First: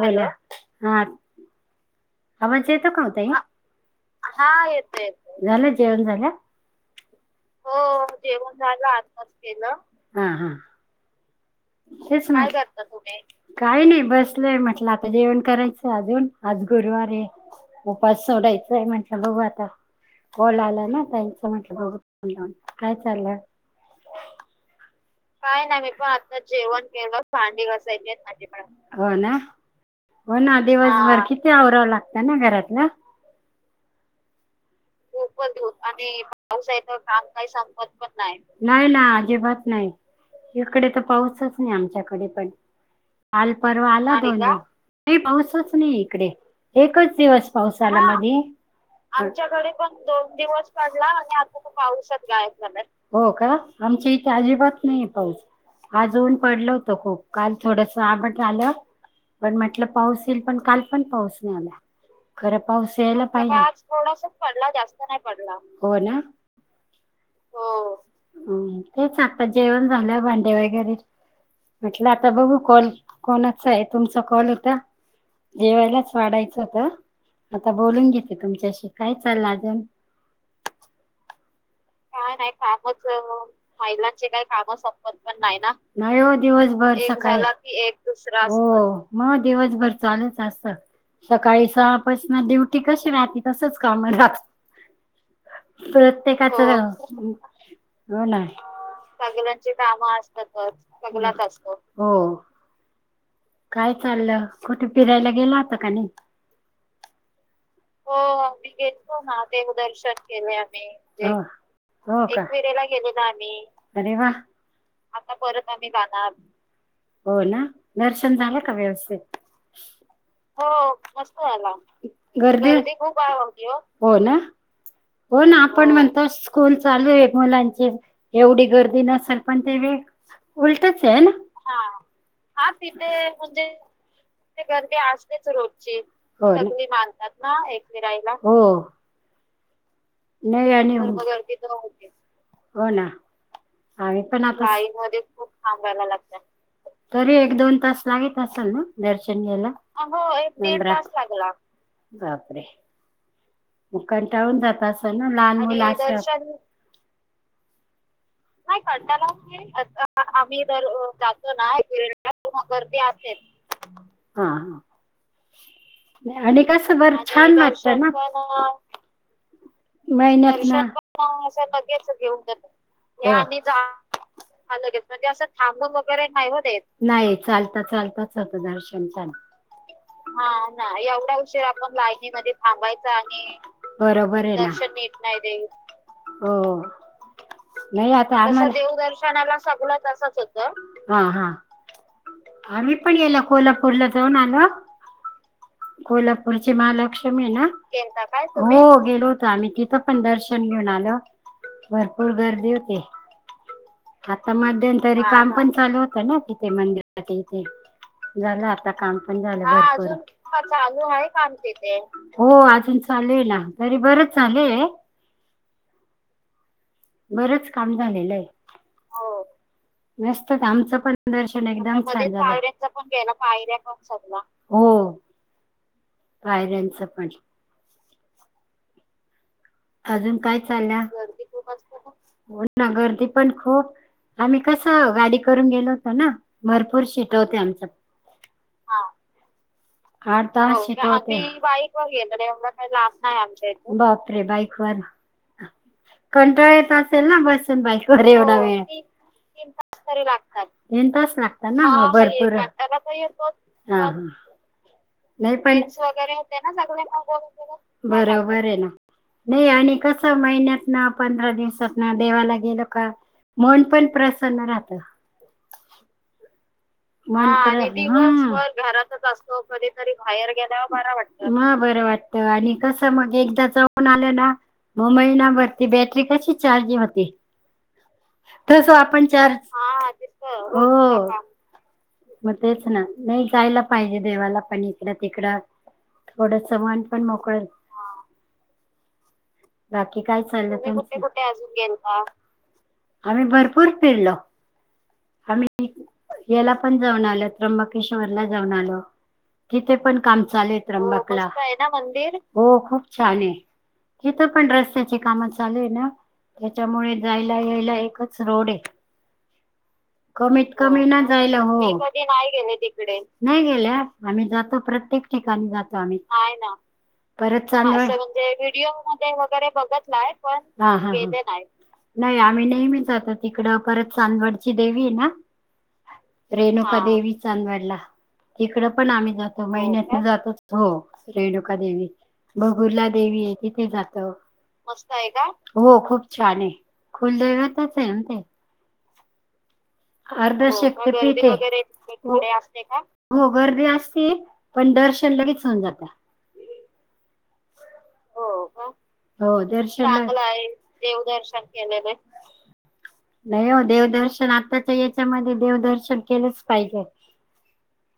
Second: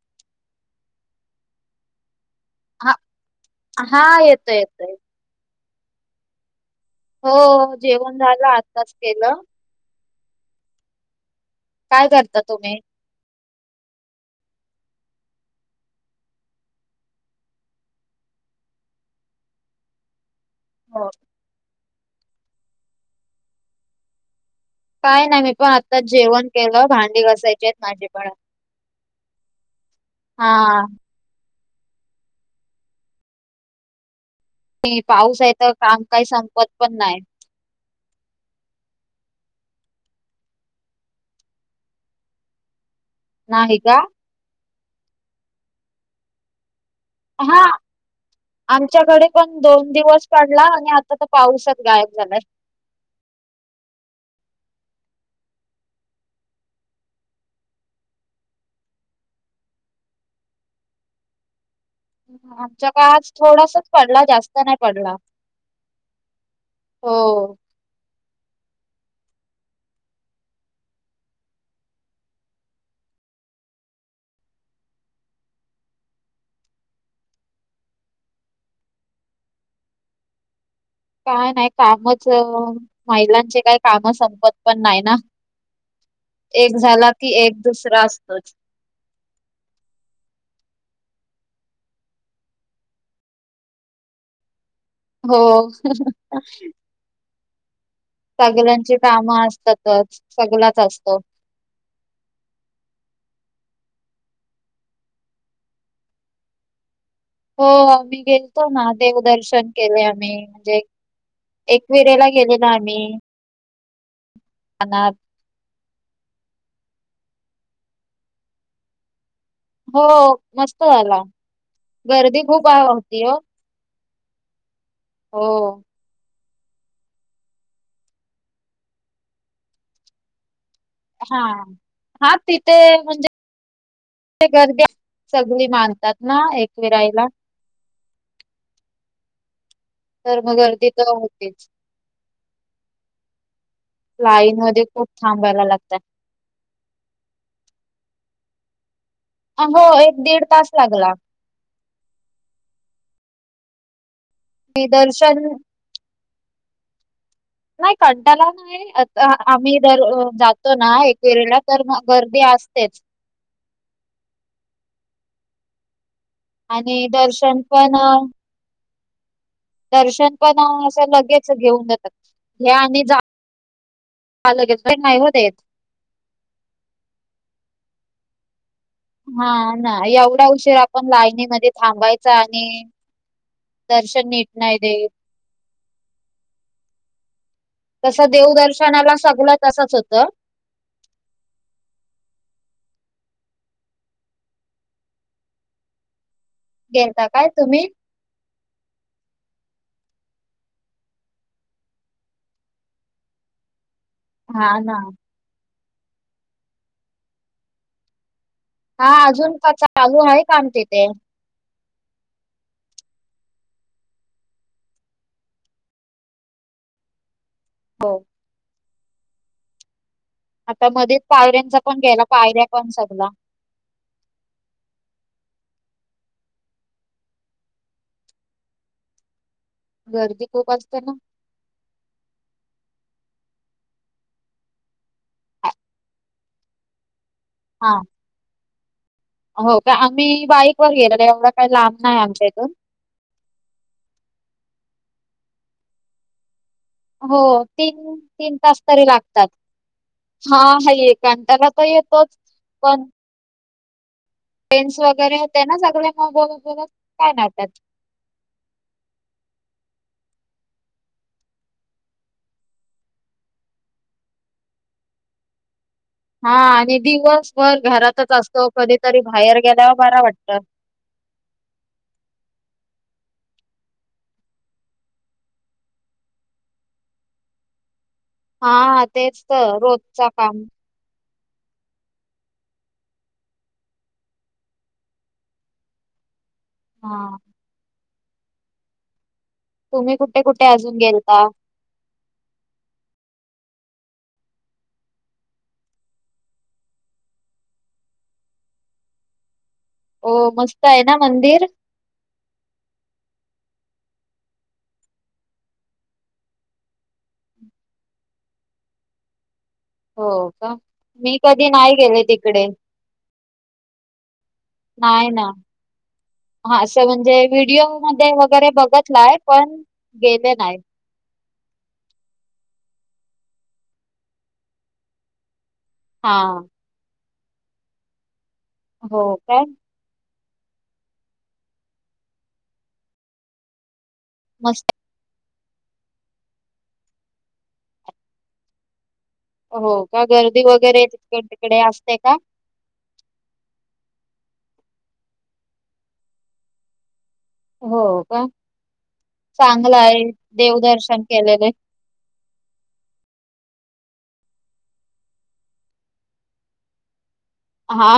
बला हा आवाच येतो हा का होत येतं हा येतंय. येत येत झालं जेवण झालं हो जेवण झालं आत्पच केलं काय तेच करता नाही तुम्ही? करत तुे काही नाही बसलंय म्हटलं आता जेवण करायचं अजून आज गुरुवार आहे उपास सोडायचय म्हणे बघू आता बला आला ना हो त्यांचं म्हटलं बघ काय चालं काय नाही मी पण आता जेवण केलं ांडी घसायची माझे पण हो ना हो ना हा दिवसभर किती आऔराव लागत ना घरातला ते त पाऊस आहे पण हो तर काम आणि काही संपत पाऊसा पण नाही. काम काही संगत पण नाही नाही ना अजिबात नाही इकडे तर पाऊसच नाही आमच्याकडे पण नाही कालपर्वा का? आला त ना पाऊसच नाही इकडे एकच दिवस हा पाऊस आला मध आमच्याकडे पण आच्याकडे ण दोन दो दिवस पडला दिवसडला आता तर आणि आ खूप पाऊसच गायब आवुषात झालाय. गाय झाल्या हो का आम अजिबात नाही पाऊस आज ऊन पडल होत खूप काल थोडस आबट आलं पण म्हटलं पाऊस येईल पण काल पण पाऊस नाही आला खरं आमच्या पाऊस यायला आज पाहिजे थोडासाच थोड पडला जास्त जास् पडला. नाही पडला हो तेच आता जेवण झालं भांडे वगैरे म्हटलं आता बघू कॉल कोणाचा आहे तुमचा कॉल होता जेवायलाच वाढायचं होत आता बोलून घेते तुमच्याशी काय चाललं अजन काय नाही कामच का नाही अं, कामच महिलांचे काही काम महिलांचे का संपत काम पण सं नाही ना. पण नाही ना दिव एक र झाला की सकाला एक दुसरा असतोच. हो मग दिवसभर चालेच असत सकाळी सहापासून ड्युटी कशी राहते तसच काम लाह हो हो ना सगळ्यांची कामं सगची काम असतातच. असत सगलाच असतो. सग असत काय चाललं कुठे फिरायला गेलं होता का नाही हो आ म्ही गेलतो आम्ही ना गेलतो ना देवदर्शन केले आम्ही केले म्हणजे आम्ही. हो एक हो वरेला का? गेले ना एकविरेला आम्ही गेलेलो अरे वा! अना आता परत हो ना दर्शन झालं का व्यवस्थित हो मस्त झाला गर्दी खूप आ गर्दीदी खूप होती आहे हो. वागली हो ना हो ना आपण म्हणतो स्कूल चालू आहे मुलांची एवढी गर्दी नसेल पण ते व उलटच आहे ना हा हा तिथ म्हणजे ते गर्दी असतेच सगळी रोजची मानतात ना तर मी एकविराईला मानतात ना एकमेराईला तर मग नाही गर्दी आणि तर होतीच. हो ना आई पण लाईन आता मध्ये आई म खूप थांबायला लागतय. ांबयला लागत तरी एक दोन तास लागेल असल ना दर्शन केला हो एक दीड तास लागला. बापरे मग कंटाळून जात मी अस ना दर्शन लहान मुला अस नाही कंटाळा नाही आता आम्ही दर कंटाला अ, आम्ही जातो जर ना जातो एकेरीला तर मग गर्दी असतेच. नाती हा हा आणि कसं बर छान दर्शन वागत पण ना अ, दर्शन नाही पण अ, नाहीान असं लगेच घेऊन जातात. लगेच घेऊन हे आणि जा लगेच अग पण नाही म्हणजे हो असं देत. थांब वगैरे नाही हो नाही चालत चालतच द हा ना एवढा हा उशीर ना आपण एवढा उशीर लाईनीमध्ये आपण थांबायचा लायनीमध्येध्ये आणि थांबायचा आणि दर्शन नीट नाही देत. नीट नाही हो नाही तसं आता सगळं देवदर्शनाला तसंच सगळ तच होतं. होत ह ह आम्ही पण याला कोल्हापूरला जाऊन आलो कोल्हापूर कोल्हापूर ची गेलता महालक्ष्मी काय तुम्ही? नाय हो गेलो मी तिथं पण दर्शन घेऊन आलो भरपूर गर्दी होती आता हा ना. मध्यंतरी काम पण चालू होतं ना तिथे मंदिरा इथे झालं आता हा काम पण अजून का झालं चालू आहे काम तिथे. चालू आहे का हो अजून चालेू ना तरी बरच झाले बरंच काम हो. झालेलं आहे हो नसत आता आमचं पण मध्येच दर्शन पायऱ्यांचा एकदम पण गेला. पायऱ्या पण सगला. गय्या पण हो [inaudible] पायऱ्यांचं पण अजून गर्दी काय खूप असते चालण्या ना. गर्दी खूप असते गर्दी पण खूप आम्ही कस गाडी करून गेलो होतो ना भरपूर शिट हो आमच्या हां. हो का? आम्ही आठ दहा बाईकवर शिटा गेलेलो एवढं काही बाईक लांब वर नाही गेलो र आमच्या एवढं इथून. काही ला नाही आमच्या बापरे बाईक वर कंटाळ येत आता असेल हो ना बसेल बाईकवर एवढा तास वेळ तरी लागतात. तीन तास तरी लागतात हां, तीन हां. तास कंटाळा लागतात तर ना येतोच. भरपूर आहे पण त्याला ह फ्रेंड्स वगैरे नाही होते प ना सगळे मग वगैरे होते ना बोलत-बोलत काय नाही वाटत. बरोबर आहे ना नाही आणि कस महिन्यात ना पंधरा दिवसात ना देवाला गेल का मन पण प्रसन्न राहत [inaudible] आणि दिवसभर घरातच दिवसभर असतो. कधीतरी घरातच बाहेर असतो गेल्यावर कधीतरी बरं बाहेर वाटतं. गेल्यावर बरा वाटत बर वाटत आणि कस मग एकदा जाऊन आलं ना मग महिनाभरती बॅटरी कशी चार्जिंग होती तस हां, आपण तेच चार तर रोजचा काम. हो मग तेच ना नाही जायला पाहिजे देवाला पण इकडं तिकडं थोडंस मन पण हां. मोकळे तुम्ही बाकी काय कुठे-कुठे चाललं तुम्ही अजून कुठे कुठे गेलता? आजुन गेलता आम्ही भरपूर फिरलो आम्ही याला पण जाऊन आलो त्र्यंबकेश्वरला जाऊन आलो तिथे पण ओ काम चालू मस्त आहे ना ञंबकला मस्त मंदिर? आहे ना मंदिर हो खूप छान आहे तिथं पण रस्त्याची काम चालूय ना त्याच्यामुळे जायला यायला एकच रोड आहे [inaudible] कमीत का? कमी ना मी जायला कधी हो मी नाही कधी गेले नाही तिकडे. गेली तिकडे नाही गेल्या आम्ही जातो प्रत्येक नाही ना. ठिकाणी जातो आम्ही नाही ना हां, असं म्हणजे परत चांगल नाही ना अस व्हिडिओमध्ये म्हणजे वगैरे व्हिडिओ मधे बघितलाय वगैरे पण गेले नाही. पण आम्ही नेहमी तिकड करत चांदवडची देवी ना हां, रेणुका देवी चांदवडला तिकडं पण आम्ही हो का? जातो महिन्यात जातो हो रेणुका देवी बगुरला देवी आहे तिथे जातो मस्त आहे का हो खूप छान आहे कुलदैवतच आहे ना ते हो का? वगैरे गर्दी तिकडे-तिकडे असते का? वगैरे असते का हो गर्दी असते पण दर्शन लगेच होऊन जात हो का हो दर्शन चांगल आहे देव दर्शन केलेले नाही हो देवदर्शन आताच्या याच्यामध्ये देवदर्शन केलंच पाहिजे हा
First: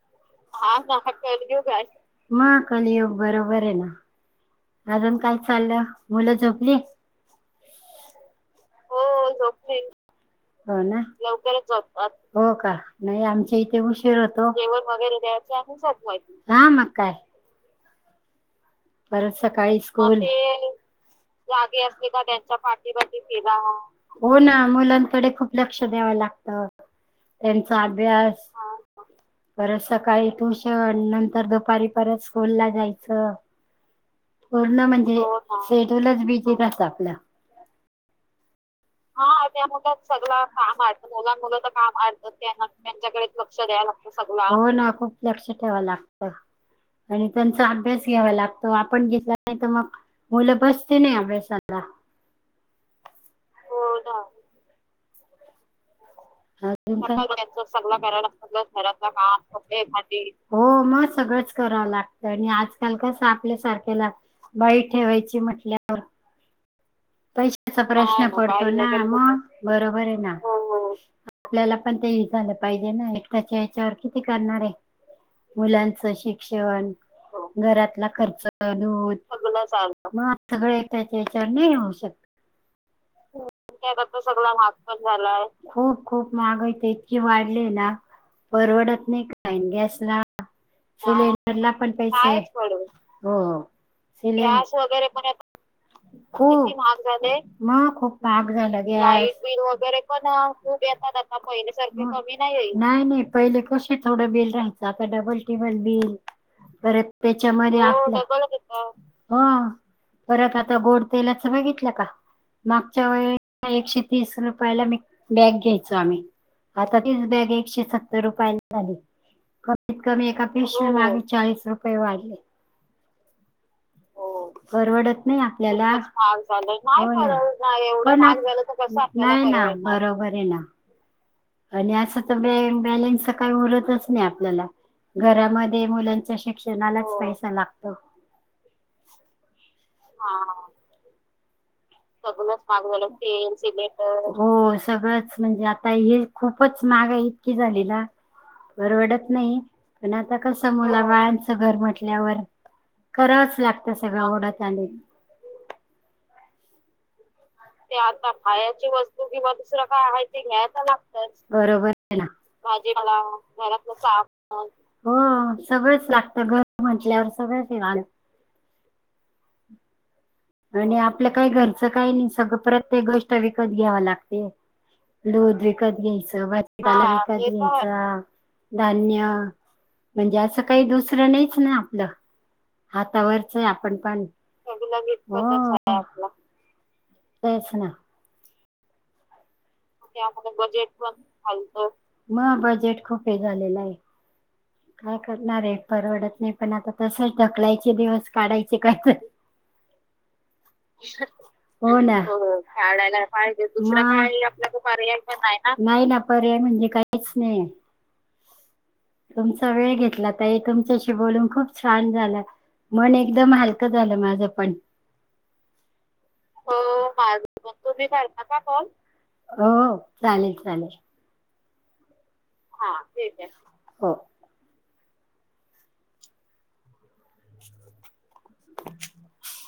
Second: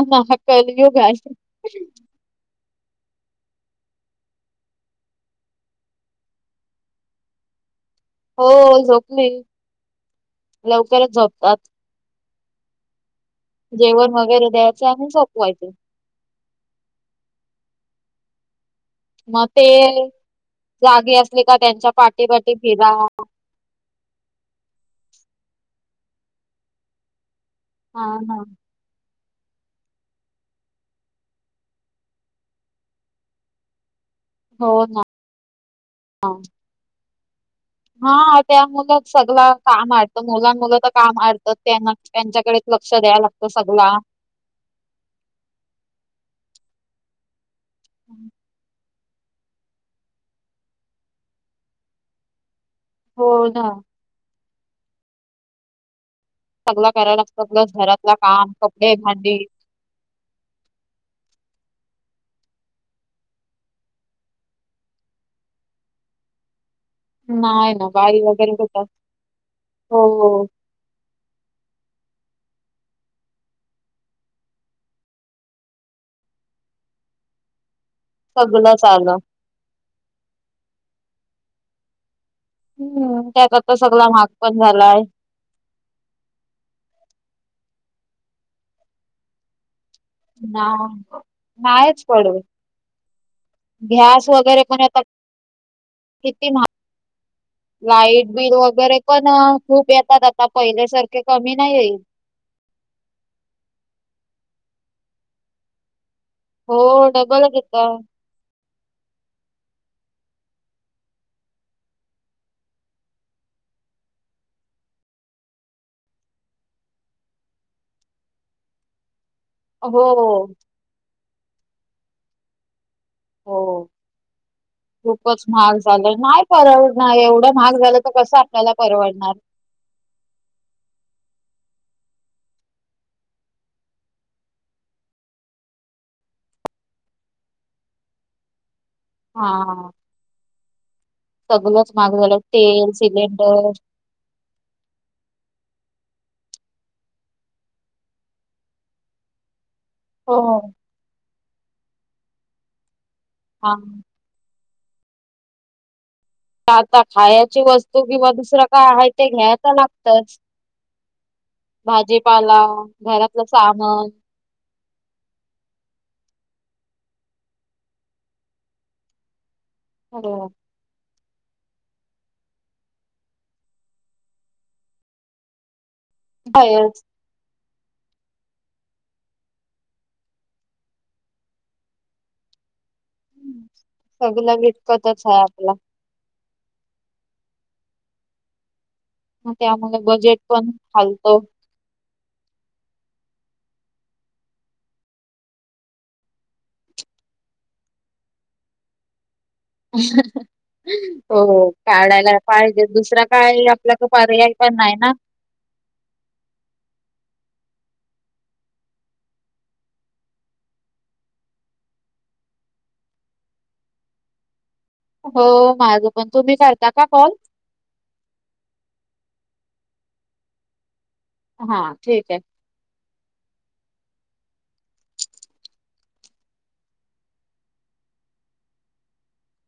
कलयुग आहे मग कलियुग बरोबर आहे ना अजून काय चाललं मुलं झोपली हो हो झोपली झोपले हो ना लवकरच झोपतात. लवकरच झोपतात हो का नाही आमच्या इथे जेवण उशीर वगैरे होतो द्यायचं जेवण आणि वगैरे द्यायचं झोपवायचे. आणि झोपायच हा मग काय परत मग सकाळी ते स्कूल जागे असले का जागी त्यांच्या असते का पाठी-पाठी त्यांच्या फिरा. पाठीवर फिरा हो ना मुलांकडे खुठल्या लक्ष द्याव लागत त्यांचा हां ना. अभ्यास परत सकाळी ट्यून नंतर दुपारी परत स्कूल ला जायचं हो पूर्ण म्हणजे हो ना शेड्युलच ना. बीजी राहत आपलं हा त्या मुलं सगळ हा त्या काम मुलात अडत सगळं मुलां मुलं तर अडतं काम मुलां आडतं त्यांना त्यांच्याकडेच लक्ष द्याय लागतं सगला सगळ हो ना खूप लक्ष ठेवाव लागतं आणि त्यांचा अभ्यास घ्यावा लागतो आपण घेतला नाही तर मग मुलं बसते नाही अभ्यासाला हो ना हो ना. सगला सगळ करायला लागतं प्लस घरातला कराला लागत काम ग कपडे घरातलं भांडी काम कपडे, भांडी हो मग सगळंच करावं लागत. आणि आजकाल कसं आपल्यासारख्याला बाई ठेवायची म्हटल्यावर. नाही पैशाचा ना बाई प्रश्न वगैरे पडतो ना घेतात मग बरोबर आहे ना हो आपल्याला पण ते झालं पाहिजे ना एकट्याच्या ह्याच्यावर किती करणार आहे. मुलांच शिक्षण घरात खर्च सगळंच आलं दूध, मग सगळच येत. मग सगळं त्याच्या एकट्याच्या ह्याच्यावर नाही होऊ शकत. हम्म त्याकरता सगला सगळा महाग पण झालाय झाला. खूप खूप महागाईच इतकी वाढली ना परवडत नाही काय गॅस ना सिलेंडरला पण नाहीच पैसे पडत हो गॅस वगैरे पण आता हो किती महाग मग खूप लाईट महाग बिल झाले आत्ता वगैरे पण लाईट अ, बिल खूप वैगरे येतात पण आता खूप येतात पहिल्यासारखे आत्ता कमी पहिले नाही येईल सारखे कमी नाही नाही नाही पहिले कसे थोडं बिल राहायचं आता डबल टिबल बिल हो डबल च येतात, परत डबलच त्याच्यामध्ये येतं ह परत आता गोड तेलाच बघितलं का मागच्या वेळे एकशे तीस रुपयाला मी बॅग घ्यायचो आम्ही आता तीच बॅग एकशे सत्तर रुपयला झाली. कमीत हो कमी एका पीशवी मागे चाळीस रुपये वाढले. हो परवडत नाही खूपच महाग आपल्याला झालं नाही खूप महाग परवडणार झाला, एवढं महाग नाही परवडणार झालं तर एवढग कसं महाग झालं आपल्याला तर परवडणार हो ना बरोबर आहे ना आणि असं तर बँक बॅलेन्स काही उरतच नाही आपल्याला घरामध्ये मुलांच्या शिक्षणालाच पैसा लागतो. हा हा सगळेच सगळंच महाग झालं तेल सिलेंडर हो सगळंच म्हणजे आता हे खूपच माहागाई इतकी झाले ना परवडत नाही पण आता कस हो. मुला बाळांचं घर म्हटल्यावर करावंच हा लागत सगळं आवडत चालेल आत्ता खायचं ते आता खायची वस्तू किंवा तर दुसरं काय आहे लागतच ते घ्यायच लागत बरोबर आहे ना भाजीपाला भाजीला, घरातलं घरातलं सामान सामान हो सगळंच लागत घर म्हटलेवरर सगळ लागत हो आपलं काही घरचं काही नाही सगळं प्रत्येक गोष्ट विकत घ्याव लागते दूध व विकत घ्यायचं आहेच भाजीपाला विकत घ्यायच, धान्य, म्हणजे असं काही दुसरं नाहीच ना आपलं हातावरच आपण पण हा विकतच आपला आहे आपलं. तेच ना मग त्यामुळे बजेट त्यामुळे पण बजेट पण हालतो. हलतं. मग बजेट खूप हे झालेलं आहे. काय करणारे परवडत नाही पण आता तसच ढकलायचे दिवस काढायचे कायतर. अ हो ना काढायला हो पाहिजे. काढायला दुसरा काय पाहिजे दुसरा आपल्याकडे मग. काही पर्याय पण आपल्याला नाही ना. पर्याय पण नाही ना नाही ना पर्याय म्हणजे काहीच नाही. तुमचा वेळ घेतला. ताई तुमच्याशी बोलून खूप छान झालं. मन एकदम हलकं झालं माझं पण हो माझ पण तुम्ही हो करता का कॉल? माझं पण तुम्ही करता का कॉल हो चालेल चालेल हा ठीक आहे हा हो [unintelligible]